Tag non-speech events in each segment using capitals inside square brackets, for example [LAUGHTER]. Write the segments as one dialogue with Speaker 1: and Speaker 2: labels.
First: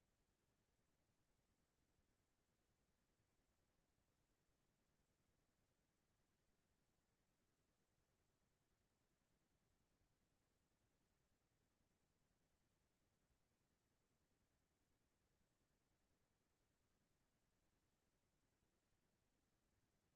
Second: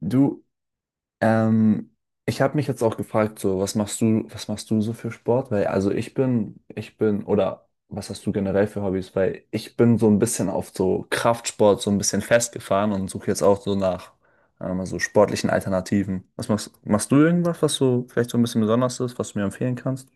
Speaker 1: Du, ähm, Ich habe mich jetzt auch gefragt, so, was machst du so für Sport? Weil, also ich bin, oder was hast du generell für Hobbys? Weil ich bin so ein bisschen auf so Kraftsport so ein bisschen festgefahren und suche jetzt auch so nach so sportlichen Alternativen. Was machst du irgendwas, was so vielleicht so ein bisschen besonders ist, was du mir empfehlen kannst?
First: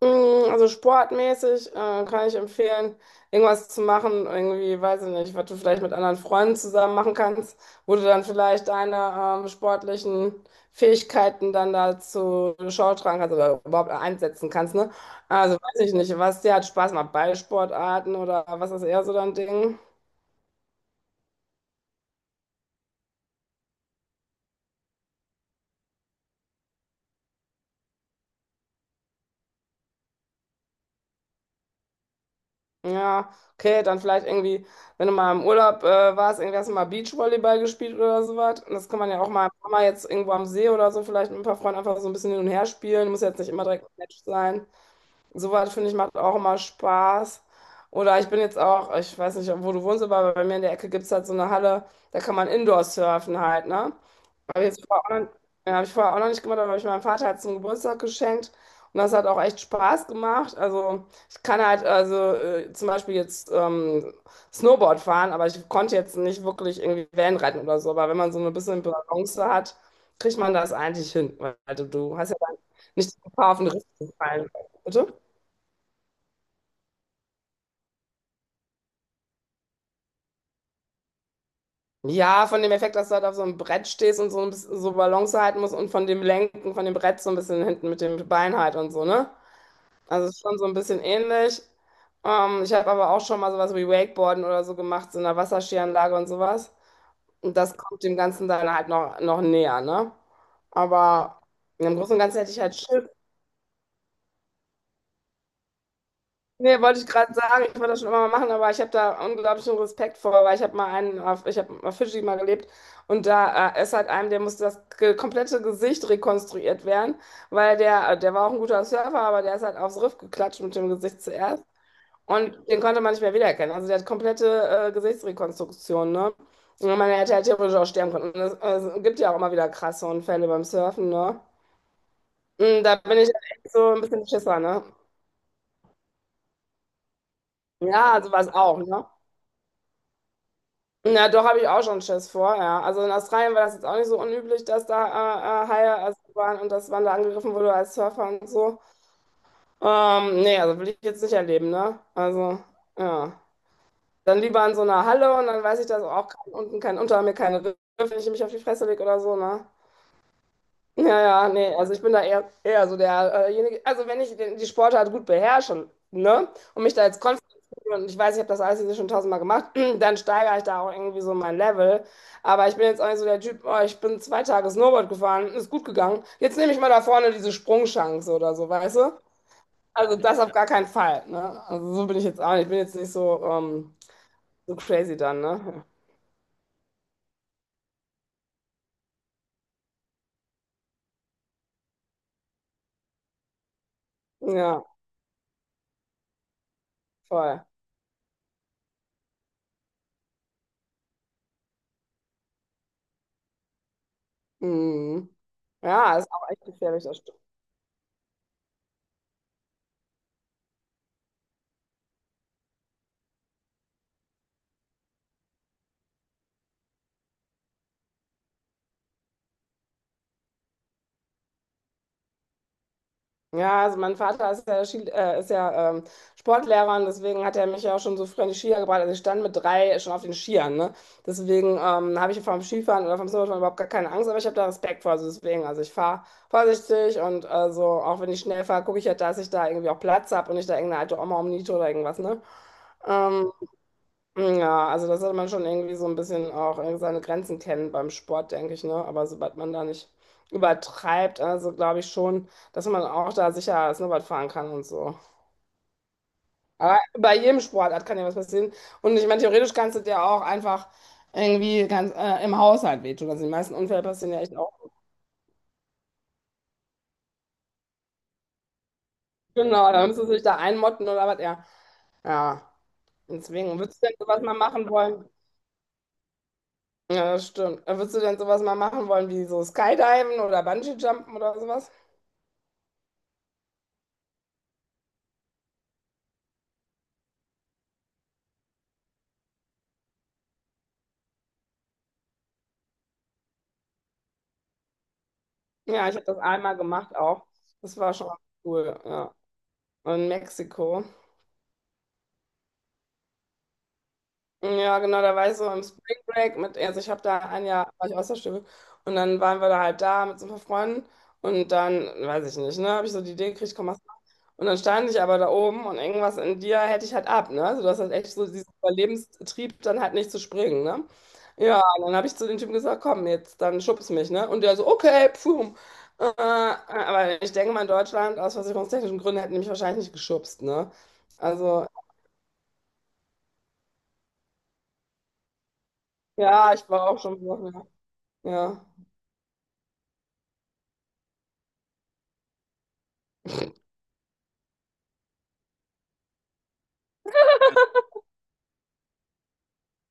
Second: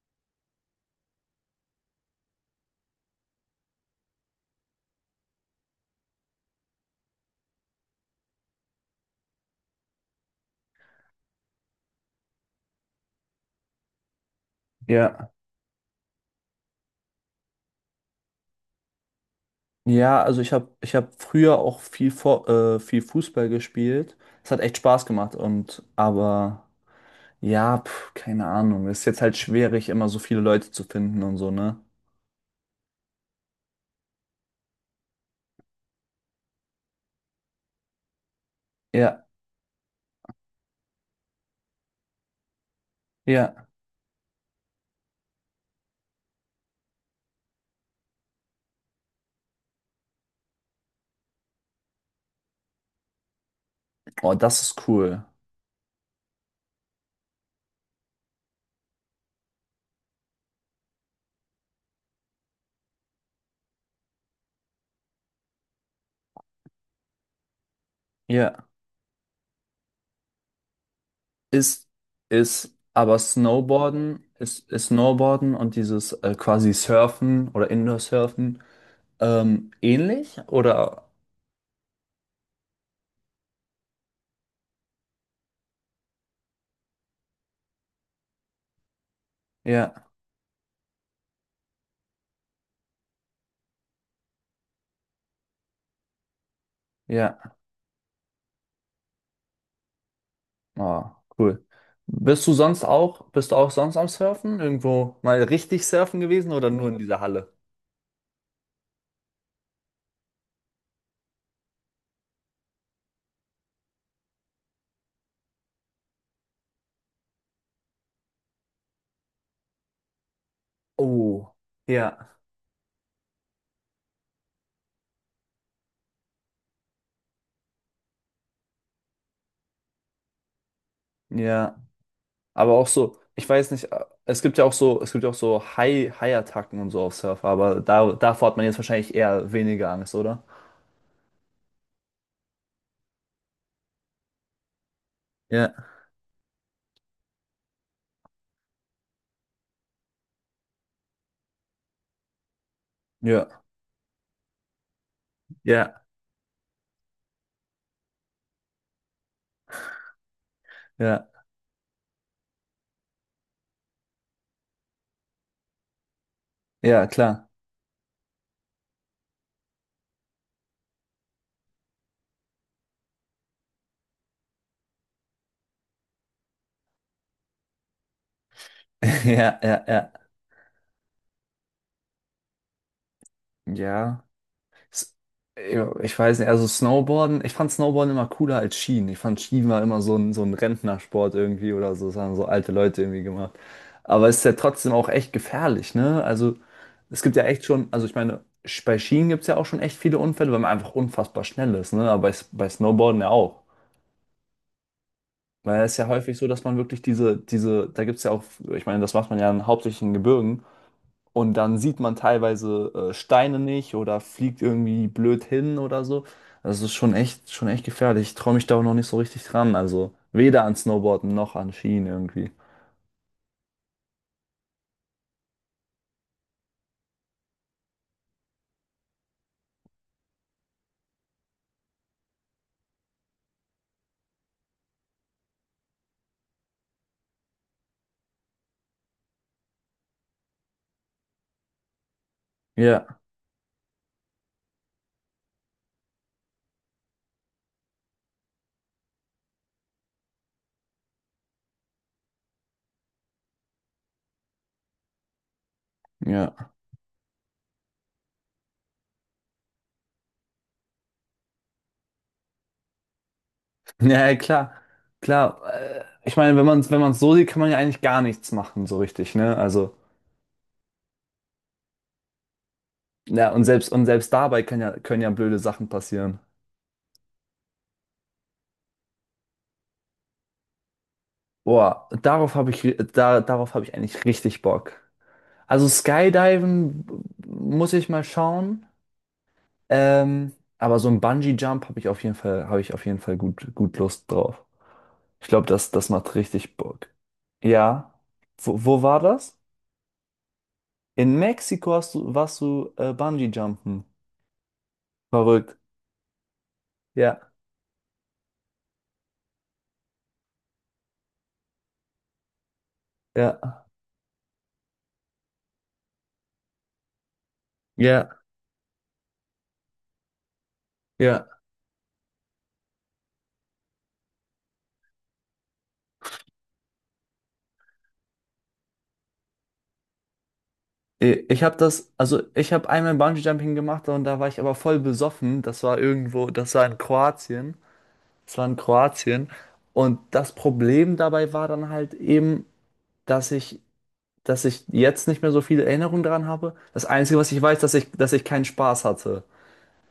Speaker 2: Also sportmäßig kann ich empfehlen, irgendwas zu machen, irgendwie, weiß ich nicht, was du vielleicht mit anderen Freunden zusammen machen kannst, wo du dann vielleicht deine sportlichen Fähigkeiten dann dazu Schau tragen kannst oder überhaupt einsetzen kannst, ne?
Speaker 1: Ja,
Speaker 2: Also weiß ich nicht, was dir hat Spaß macht, Ballsportarten oder was ist eher so dein Ding?
Speaker 1: ja, also ich hab früher auch viel Fußball gespielt. Es hat echt Spaß gemacht und aber ja, pf, keine Ahnung. Ist jetzt halt schwierig, immer so viele Leute zu finden und so, ne?
Speaker 2: Ja, okay, dann vielleicht irgendwie, wenn du mal im Urlaub warst, irgendwie hast du mal Beachvolleyball gespielt oder sowas. Und das kann man ja
Speaker 1: Ja,
Speaker 2: auch mal im Sommer jetzt irgendwo am See oder so vielleicht mit ein paar Freunden einfach so ein bisschen hin und her spielen. Muss jetzt nicht
Speaker 1: ja.
Speaker 2: immer direkt ein Match sein. Sowas finde ich macht auch immer Spaß. Oder ich bin jetzt auch, ich weiß nicht, wo du wohnst, aber bei mir in der Ecke gibt es halt so eine Halle, da kann man Indoor surfen halt, ne?
Speaker 1: Oh, das
Speaker 2: Habe ich
Speaker 1: ist
Speaker 2: jetzt vorher
Speaker 1: cool.
Speaker 2: auch noch, ja, hab ich vorher auch noch nicht gemacht, aber habe ich meinem Vater halt zum Geburtstag geschenkt. Und das hat auch echt Spaß gemacht. Also ich kann halt, also zum Beispiel jetzt Snowboard fahren, aber ich konnte jetzt nicht wirklich irgendwie Wellenreiten oder so. Aber wenn man so ein
Speaker 1: Ja.
Speaker 2: bisschen Balance hat, kriegt man das eigentlich hin. Weil du,
Speaker 1: Ist,
Speaker 2: du hast ja dann nicht
Speaker 1: aber
Speaker 2: die Gefahr, auf den Riss zu
Speaker 1: Snowboarden,
Speaker 2: fallen.
Speaker 1: ist, ist
Speaker 2: Bitte?
Speaker 1: Snowboarden und dieses quasi Surfen oder Indoor-Surfen ähnlich? Oder?
Speaker 2: Ja, von dem Effekt, dass du halt auf so einem Brett stehst und so ein bisschen so Balance halten musst und von dem Lenken von dem Brett so ein bisschen hinten mit dem Bein halt und so, ne?
Speaker 1: Ja,
Speaker 2: Also ist schon so ein bisschen ähnlich. Ich habe aber auch schon mal sowas wie Wakeboarden oder so gemacht, so in einer Wasserskianlage und sowas.
Speaker 1: ja.
Speaker 2: Und das kommt dem Ganzen dann halt noch näher, ne?
Speaker 1: Oh,
Speaker 2: Aber
Speaker 1: cool.
Speaker 2: im Großen und Ganzen
Speaker 1: Bist
Speaker 2: hätte
Speaker 1: du
Speaker 2: ich halt
Speaker 1: sonst
Speaker 2: Schiss.
Speaker 1: auch, bist du auch sonst am Surfen? Irgendwo mal richtig surfen gewesen oder
Speaker 2: Nee,
Speaker 1: nur in
Speaker 2: wollte ich
Speaker 1: dieser
Speaker 2: gerade
Speaker 1: Halle?
Speaker 2: sagen, ich wollte das schon immer mal machen, aber ich habe da unglaublichen Respekt vor, weil ich habe mal einen auf, ich habe auf Fidschi mal gelebt und da ist halt einem, der musste das komplette Gesicht rekonstruiert werden, weil der, der war auch ein guter Surfer, aber der ist halt aufs Riff geklatscht mit dem Gesicht
Speaker 1: Oh,
Speaker 2: zuerst
Speaker 1: ja,
Speaker 2: und den konnte man nicht mehr wiedererkennen. Also der hat komplette Gesichtsrekonstruktion, ne? Und man hätte halt theoretisch auch sterben können. Und es gibt ja auch immer wieder krasse Unfälle beim Surfen, ne?
Speaker 1: ja. Aber
Speaker 2: Und
Speaker 1: auch
Speaker 2: da
Speaker 1: so,
Speaker 2: bin ich halt
Speaker 1: ich weiß
Speaker 2: echt
Speaker 1: nicht,
Speaker 2: so ein bisschen
Speaker 1: es gibt
Speaker 2: Schisser,
Speaker 1: ja auch
Speaker 2: ne?
Speaker 1: so, es gibt ja auch so Haiattacken und so auf Surfer, aber
Speaker 2: Ja, sowas
Speaker 1: davor hat man jetzt
Speaker 2: auch, ne?
Speaker 1: wahrscheinlich eher weniger Angst, oder?
Speaker 2: Na, doch habe ich auch schon Schiss vor, ja. Also in Australien war das jetzt auch nicht so unüblich, dass da
Speaker 1: Ja,
Speaker 2: Haie also waren und dass man da angegriffen wurde als Surfer und so. Nee, also will ich jetzt nicht erleben, ne? Also, ja.
Speaker 1: ja,
Speaker 2: Dann lieber in so einer Halle und dann weiß ich, dass
Speaker 1: ja,
Speaker 2: auch kein, unten kein, unter mir keine Riffe, wenn ich mich auf die Fresse lege oder so, ne? Ja,
Speaker 1: ja,
Speaker 2: ja, nee, also ich bin da eher so derjenige, also wenn ich den, die Sportart gut beherrsche, ne, und mich da
Speaker 1: ja,
Speaker 2: jetzt
Speaker 1: klar.
Speaker 2: konzentriere und ich weiß, ich habe das alles jetzt schon tausendmal gemacht, [CLEARS THROAT] dann steigere ich da auch irgendwie so mein Level. Aber ich bin jetzt auch nicht so der Typ, oh, ich bin zwei Tage Snowboard gefahren, ist gut gegangen. Jetzt nehme ich mal da vorne diese Sprungchance oder so, weißt du?
Speaker 1: [LAUGHS] Ja, ja, ja.
Speaker 2: Also das auf gar keinen Fall, ne? Also so bin ich jetzt auch nicht. Ich bin jetzt nicht so,
Speaker 1: Ja.
Speaker 2: so crazy
Speaker 1: S-
Speaker 2: dann, ne?
Speaker 1: ja, ich weiß nicht, also Snowboarden, ich fand Snowboarden immer cooler als Skien. Ich fand Skien war immer so ein Rentnersport irgendwie oder so, das haben so alte Leute irgendwie gemacht. Aber es ist ja
Speaker 2: Ja,
Speaker 1: trotzdem auch echt gefährlich, ne? Also es gibt ja echt
Speaker 2: voll.
Speaker 1: schon, also ich meine, bei Skien gibt es ja auch schon echt viele Unfälle, weil man einfach unfassbar schnell ist, ne? Aber bei Snowboarden ja auch.
Speaker 2: Mhm.
Speaker 1: Weil es ist ja
Speaker 2: Ja, ist
Speaker 1: häufig so,
Speaker 2: auch
Speaker 1: dass
Speaker 2: echt
Speaker 1: man wirklich
Speaker 2: gefährlich, das.
Speaker 1: da gibt es ja auch, ich meine, das macht man ja hauptsächlich in Gebirgen, und dann sieht man teilweise Steine nicht oder fliegt irgendwie blöd hin oder so. Das ist schon echt gefährlich. Ich traue mich da auch noch nicht so richtig dran. Also weder an Snowboarden noch an Skien irgendwie.
Speaker 2: Ja, also mein Vater ist ja, Ski, ist ja Sportlehrer und deswegen hat er mich ja auch schon so früh an die Skier gebracht. Also ich stand mit drei schon auf den Skiern, ne? Deswegen habe ich vom Skifahren oder vom Snowboarden überhaupt gar keine Angst, aber ich habe da Respekt vor. Also deswegen, also ich fahre vorsichtig und also auch wenn ich schnell fahre, gucke ich ja, dass ich da irgendwie auch Platz habe und nicht da irgendeine alte Oma umniete oder irgendwas, ne?
Speaker 1: Ja,
Speaker 2: Ähm, ja, also das sollte man schon irgendwie so ein bisschen auch irgendwie seine Grenzen kennen beim Sport, denke ich, ne? Aber sobald man da nicht übertreibt, also glaube ich schon, dass man auch da sicher Snowboard fahren kann und so.
Speaker 1: ja. [LAUGHS]
Speaker 2: Aber bei jedem Sportart kann ja was passieren. Und ich meine, theoretisch kannst du dir auch einfach irgendwie ganz im Haushalt wehtun. Also die meisten Unfälle passieren
Speaker 1: Ja,
Speaker 2: ja echt
Speaker 1: klar,
Speaker 2: auch.
Speaker 1: klar. Ich meine, wenn man so sieht, kann man ja eigentlich gar nichts machen, so richtig, ne?
Speaker 2: Genau,
Speaker 1: Also,
Speaker 2: da müssen du dich da einmotten oder was, ja. Ja,
Speaker 1: ja, und
Speaker 2: deswegen, würdest du denn
Speaker 1: selbst
Speaker 2: sowas mal
Speaker 1: dabei
Speaker 2: machen
Speaker 1: können
Speaker 2: wollen?
Speaker 1: ja blöde Sachen passieren.
Speaker 2: Ja, das stimmt. Würdest du denn sowas mal machen wollen, wie so Skydiven oder Bungee-Jumpen oder sowas?
Speaker 1: Boah, darauf habe ich, ri- da, darauf habe ich eigentlich richtig Bock. Also Skydiven muss ich mal schauen. Ähm, aber so ein Bungee-Jump habe ich auf jeden Fall, habe ich auf jeden Fall gut, gut Lust drauf. Ich glaube,
Speaker 2: Ja,
Speaker 1: das
Speaker 2: ich habe
Speaker 1: macht
Speaker 2: das einmal
Speaker 1: richtig Bock.
Speaker 2: gemacht auch. Das war
Speaker 1: Ja.
Speaker 2: schon cool,
Speaker 1: Wo war
Speaker 2: ja.
Speaker 1: das?
Speaker 2: In Mexiko.
Speaker 1: In Mexiko hast du, warst du Bungee-Jumpen.
Speaker 2: Ja, genau, da war ich so
Speaker 1: Verrückt.
Speaker 2: im Spring Break mit, also ich habe da
Speaker 1: Ja,
Speaker 2: ein Jahr, war ich Austauschschülerin und dann waren wir da halt da mit so ein paar Freunden und dann, weiß ich nicht, ne, habe ich so die Idee gekriegt,
Speaker 1: ja,
Speaker 2: komm, mach's mal. Und dann stand ich aber da oben und irgendwas in dir hätte ich halt ab, ne, also du hast halt echt
Speaker 1: ja,
Speaker 2: so diesen Überlebenstrieb, dann halt nicht zu springen, ne.
Speaker 1: ja.
Speaker 2: Ja, und dann habe ich zu dem Typen gesagt, komm, jetzt, dann schubst mich, ne, und der so, okay, pfum. Aber ich denke mal, in Deutschland, aus versicherungstechnischen Gründen, hätten die mich wahrscheinlich nicht geschubst, ne,
Speaker 1: Ich habe
Speaker 2: also,
Speaker 1: das, also ich habe einmal Bungee-Jumping gemacht und da war ich aber voll besoffen. Das war irgendwo,
Speaker 2: ja,
Speaker 1: das war
Speaker 2: ich
Speaker 1: in
Speaker 2: war auch schon besoffen,
Speaker 1: Kroatien.
Speaker 2: ja.
Speaker 1: Das war in
Speaker 2: Ja.
Speaker 1: Kroatien. Und das Problem dabei war dann halt eben, dass ich dass ich jetzt nicht mehr so viele Erinnerungen daran habe. Das Einzige, was ich weiß, dass ich keinen Spaß hatte.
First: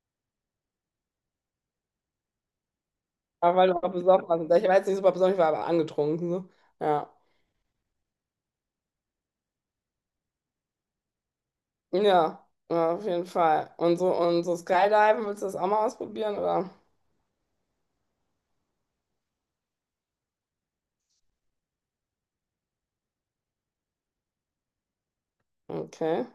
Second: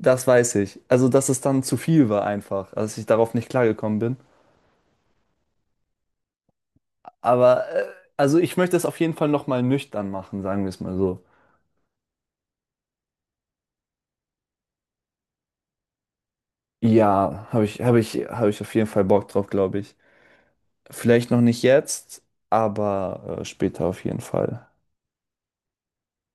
Speaker 1: Das weiß ich. Also, dass es dann zu viel war einfach, dass ich darauf nicht
Speaker 2: Ja, weil du auch
Speaker 1: klargekommen bin.
Speaker 2: besoffen warst. Ich weiß nicht super besoffen, ich war aber angetrunken. So. Ja.
Speaker 1: Aber, also ich möchte es auf jeden Fall nochmal nüchtern machen, sagen wir es mal so.
Speaker 2: Ja, ja, auf jeden Fall. Und so Skydiven, willst du das auch mal ausprobieren, oder?
Speaker 1: Ja, habe ich auf jeden Fall Bock drauf, glaube ich. Vielleicht noch nicht jetzt, aber später auf jeden Fall.
Speaker 2: Okay.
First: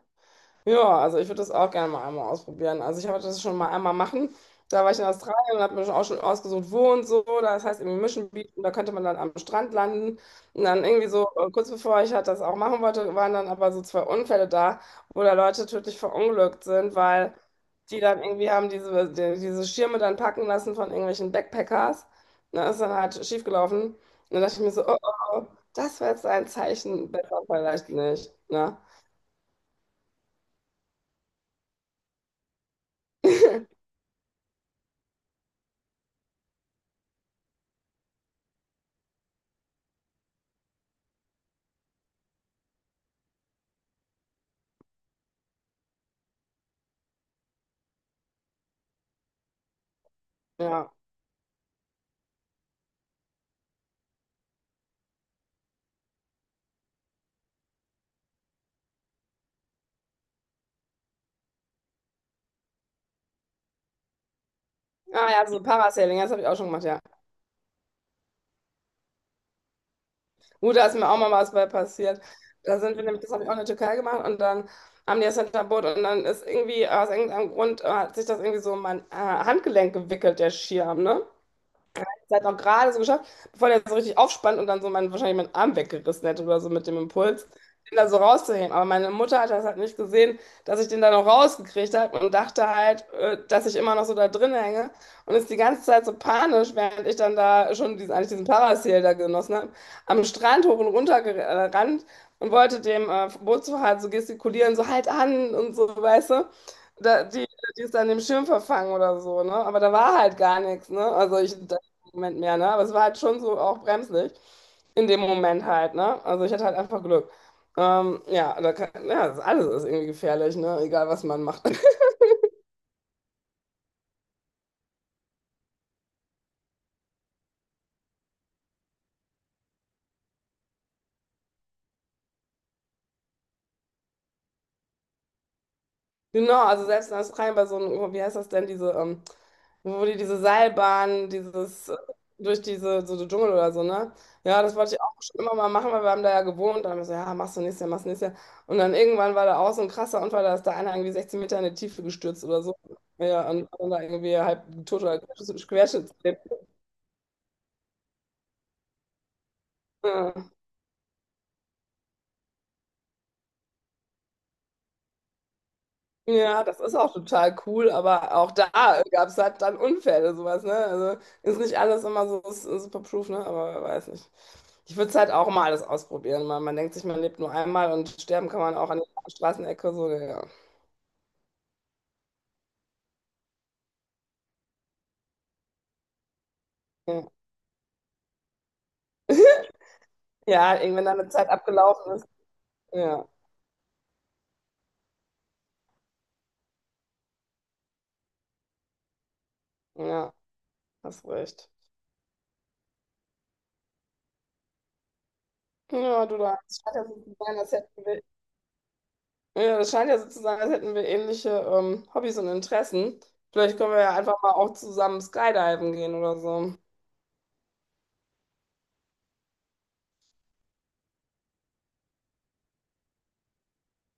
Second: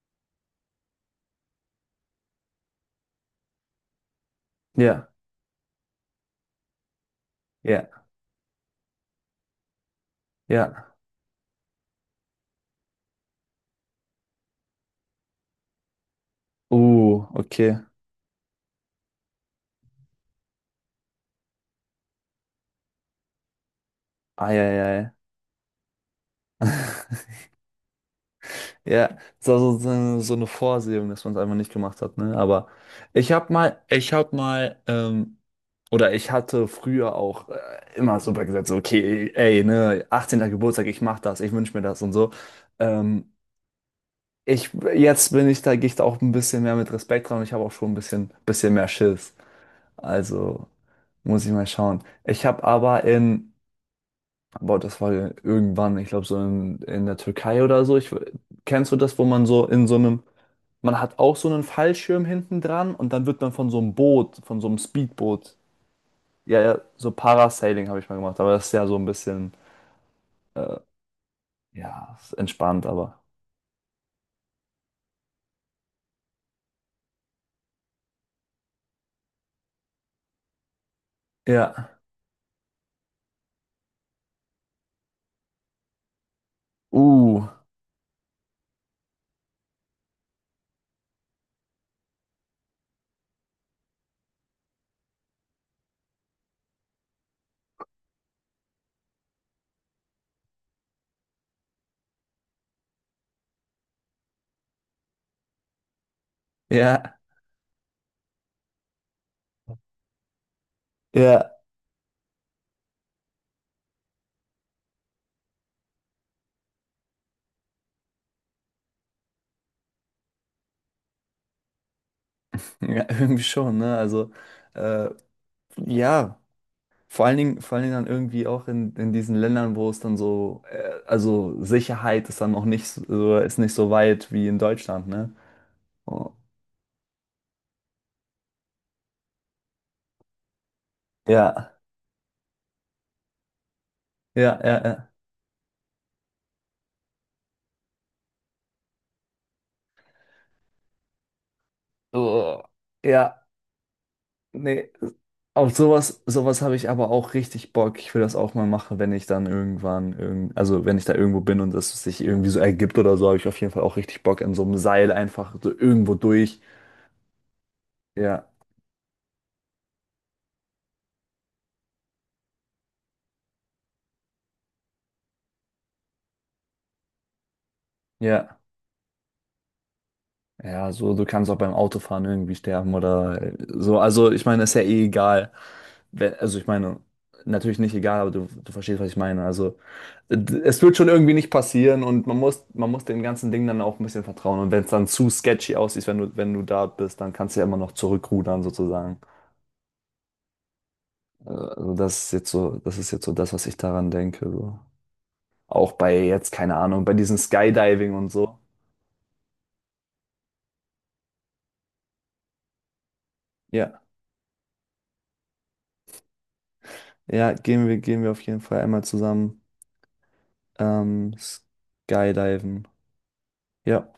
Speaker 2: Ja, also ich würde das auch gerne mal einmal ausprobieren. Also ich wollte das schon mal einmal machen. Da war ich in
Speaker 1: Ja,
Speaker 2: Australien und habe mir schon auch schon ausgesucht, wo und so. Das heißt
Speaker 1: ja,
Speaker 2: irgendwie Mission Beach und da könnte man dann am Strand landen. Und dann
Speaker 1: ja.
Speaker 2: irgendwie so, kurz bevor ich halt das auch machen wollte, waren dann aber so zwei Unfälle da, wo da Leute tödlich verunglückt sind, weil
Speaker 1: Okay.
Speaker 2: die dann irgendwie haben diese Schirme dann packen lassen von irgendwelchen Backpackers. Und dann ist dann halt schiefgelaufen. Und dann dachte ich mir so, oh, oh,
Speaker 1: Eieiei.
Speaker 2: oh, das war jetzt ein
Speaker 1: [LAUGHS]
Speaker 2: Zeichen, besser vielleicht nicht. Ne?
Speaker 1: Ja, so, so, so eine Vorsehung, dass man es einfach nicht gemacht hat, ne? Aber ich habe mal, ich habe mal, ähm, oder ich hatte früher auch immer super gesagt, so, okay, ey, ne, 18. Geburtstag, ich mach das, ich wünsch mir das und so. Ähm, jetzt bin ich da, gehe ich da auch ein bisschen mehr mit Respekt dran und ich habe auch schon bisschen mehr Schiss. Also
Speaker 2: Ja.
Speaker 1: muss ich mal schauen. Ich habe aber in Aber das war ja irgendwann, ich glaube, so in der Türkei oder so. Ich, kennst du das, wo man so in so einem, man hat auch so einen Fallschirm hinten dran und dann wird man von so einem Boot, von so einem
Speaker 2: Ah ja,
Speaker 1: Speedboot,
Speaker 2: so Parasailing, das habe ich auch
Speaker 1: ja,
Speaker 2: schon
Speaker 1: ja,
Speaker 2: gemacht, ja.
Speaker 1: so Parasailing habe ich mal gemacht, aber das ist ja so ein bisschen, äh,
Speaker 2: Gut, da ist mir auch mal was bei
Speaker 1: ja,
Speaker 2: passiert.
Speaker 1: ist
Speaker 2: Da
Speaker 1: entspannt,
Speaker 2: sind wir
Speaker 1: aber.
Speaker 2: nämlich, das habe ich auch in der Türkei gemacht und dann haben die das Hinterboot und dann ist irgendwie aus irgendeinem Grund hat sich das irgendwie so um mein Handgelenk gewickelt, der Schirm, ne?
Speaker 1: Ja.
Speaker 2: Zeit auch gerade so geschafft, bevor der so richtig aufspannt und dann so mein, wahrscheinlich meinen Arm weggerissen hätte oder so mit dem Impuls,
Speaker 1: Uh,
Speaker 2: den da so rauszuheben. Aber meine Mutter hat das halt nicht gesehen, dass ich den da noch rausgekriegt habe und dachte halt, dass ich immer noch so da drin hänge und ist die ganze Zeit so panisch, während ich dann da schon diesen, eigentlich diesen Parasail da genossen habe, am Strand hoch und runter gerannt und wollte dem Bootsfahrer so gestikulieren, so halt an und so, weißt du.
Speaker 1: ja,
Speaker 2: Da, die ist an dem Schirm verfangen oder so, ne? Aber da war halt gar nichts, ne? Also
Speaker 1: ja,
Speaker 2: ich, da, Moment mehr, ne? Aber es war halt schon so auch bremslich in dem Moment halt, ne? Also ich hatte halt einfach Glück. Ja, da kann, ja, das alles ist irgendwie gefährlich, ne? Egal, was man macht. [LAUGHS]
Speaker 1: ja, [LAUGHS] irgendwie schon, ne? Also, äh, ja. Vor allen Dingen dann irgendwie auch in diesen Ländern, wo es dann so, also Sicherheit ist dann noch nicht so, ist nicht so weit wie in Deutschland, ne? Oh,
Speaker 2: Genau, also selbst in Australien bei so einem, wie heißt das denn, diese, wo die diese Seilbahn,
Speaker 1: ja,
Speaker 2: dieses, durch diese, so den Dschungel oder so, ne?
Speaker 1: ja,
Speaker 2: Ja, das
Speaker 1: ja,
Speaker 2: wollte ich
Speaker 1: ja.
Speaker 2: auch schon immer mal machen, weil wir haben da ja gewohnt. Dann haben wir so, ja, machst du nächstes Jahr, machst du nächstes Jahr. Und dann irgendwann war da auch so ein krasser Unfall, da ist da einer irgendwie 16 Meter in die Tiefe gestürzt oder
Speaker 1: Oh,
Speaker 2: so.
Speaker 1: ja,
Speaker 2: Ja, und dann da irgendwie halb
Speaker 1: nee.
Speaker 2: tot oder
Speaker 1: Auf sowas,
Speaker 2: querschnittsgelähmt.
Speaker 1: sowas habe ich aber auch richtig Bock. Ich will das auch mal machen, wenn ich dann irgendwann,
Speaker 2: Ja,
Speaker 1: irgend, also wenn ich da irgendwo bin und das sich irgendwie so ergibt oder so, habe ich auf jeden Fall auch richtig Bock in so einem Seil einfach so irgendwo durch.
Speaker 2: ja, das ist auch total cool, aber
Speaker 1: Ja,
Speaker 2: auch da gab es halt dann Unfälle, sowas, ne? Also ist nicht alles immer so super, ne? Aber weiß nicht. Ich würde es halt auch mal alles ausprobieren. Man denkt sich, man lebt nur einmal und sterben
Speaker 1: ja.
Speaker 2: kann man auch an der Straßenecke, so, ja.
Speaker 1: Ja, so, du kannst auch beim Autofahren irgendwie sterben oder so. Also, ich meine, ist ja eh egal. Also, ich meine,
Speaker 2: Ja,
Speaker 1: natürlich nicht egal, aber du verstehst, was ich meine.
Speaker 2: [LAUGHS]
Speaker 1: Also,
Speaker 2: ja
Speaker 1: es
Speaker 2: halt
Speaker 1: wird
Speaker 2: irgendwann
Speaker 1: schon
Speaker 2: dann eine
Speaker 1: irgendwie
Speaker 2: Zeit
Speaker 1: nicht passieren
Speaker 2: abgelaufen ist.
Speaker 1: und man muss dem
Speaker 2: Ja,
Speaker 1: ganzen Ding dann auch ein bisschen vertrauen. Und wenn es dann zu sketchy aussieht, wenn du da bist, dann kannst du ja immer noch zurückrudern, sozusagen.
Speaker 2: ja, hast recht.
Speaker 1: Also, das ist jetzt so das, was ich daran denke. So. Auch bei
Speaker 2: Ja, du,
Speaker 1: jetzt,
Speaker 2: da.
Speaker 1: keine
Speaker 2: Es scheint ja
Speaker 1: Ahnung, bei
Speaker 2: so zu
Speaker 1: diesem
Speaker 2: sein, als hätten
Speaker 1: Skydiving
Speaker 2: wir.
Speaker 1: und so.
Speaker 2: Ja, das scheint ja so zu sein, als hätten wir ähnliche Hobbys und Interessen. Vielleicht können wir
Speaker 1: Ja,
Speaker 2: ja einfach mal auch zusammen skydiven gehen oder so.
Speaker 1: ja, gehen wir auf jeden Fall einmal zusammen. Skydiven. Ja.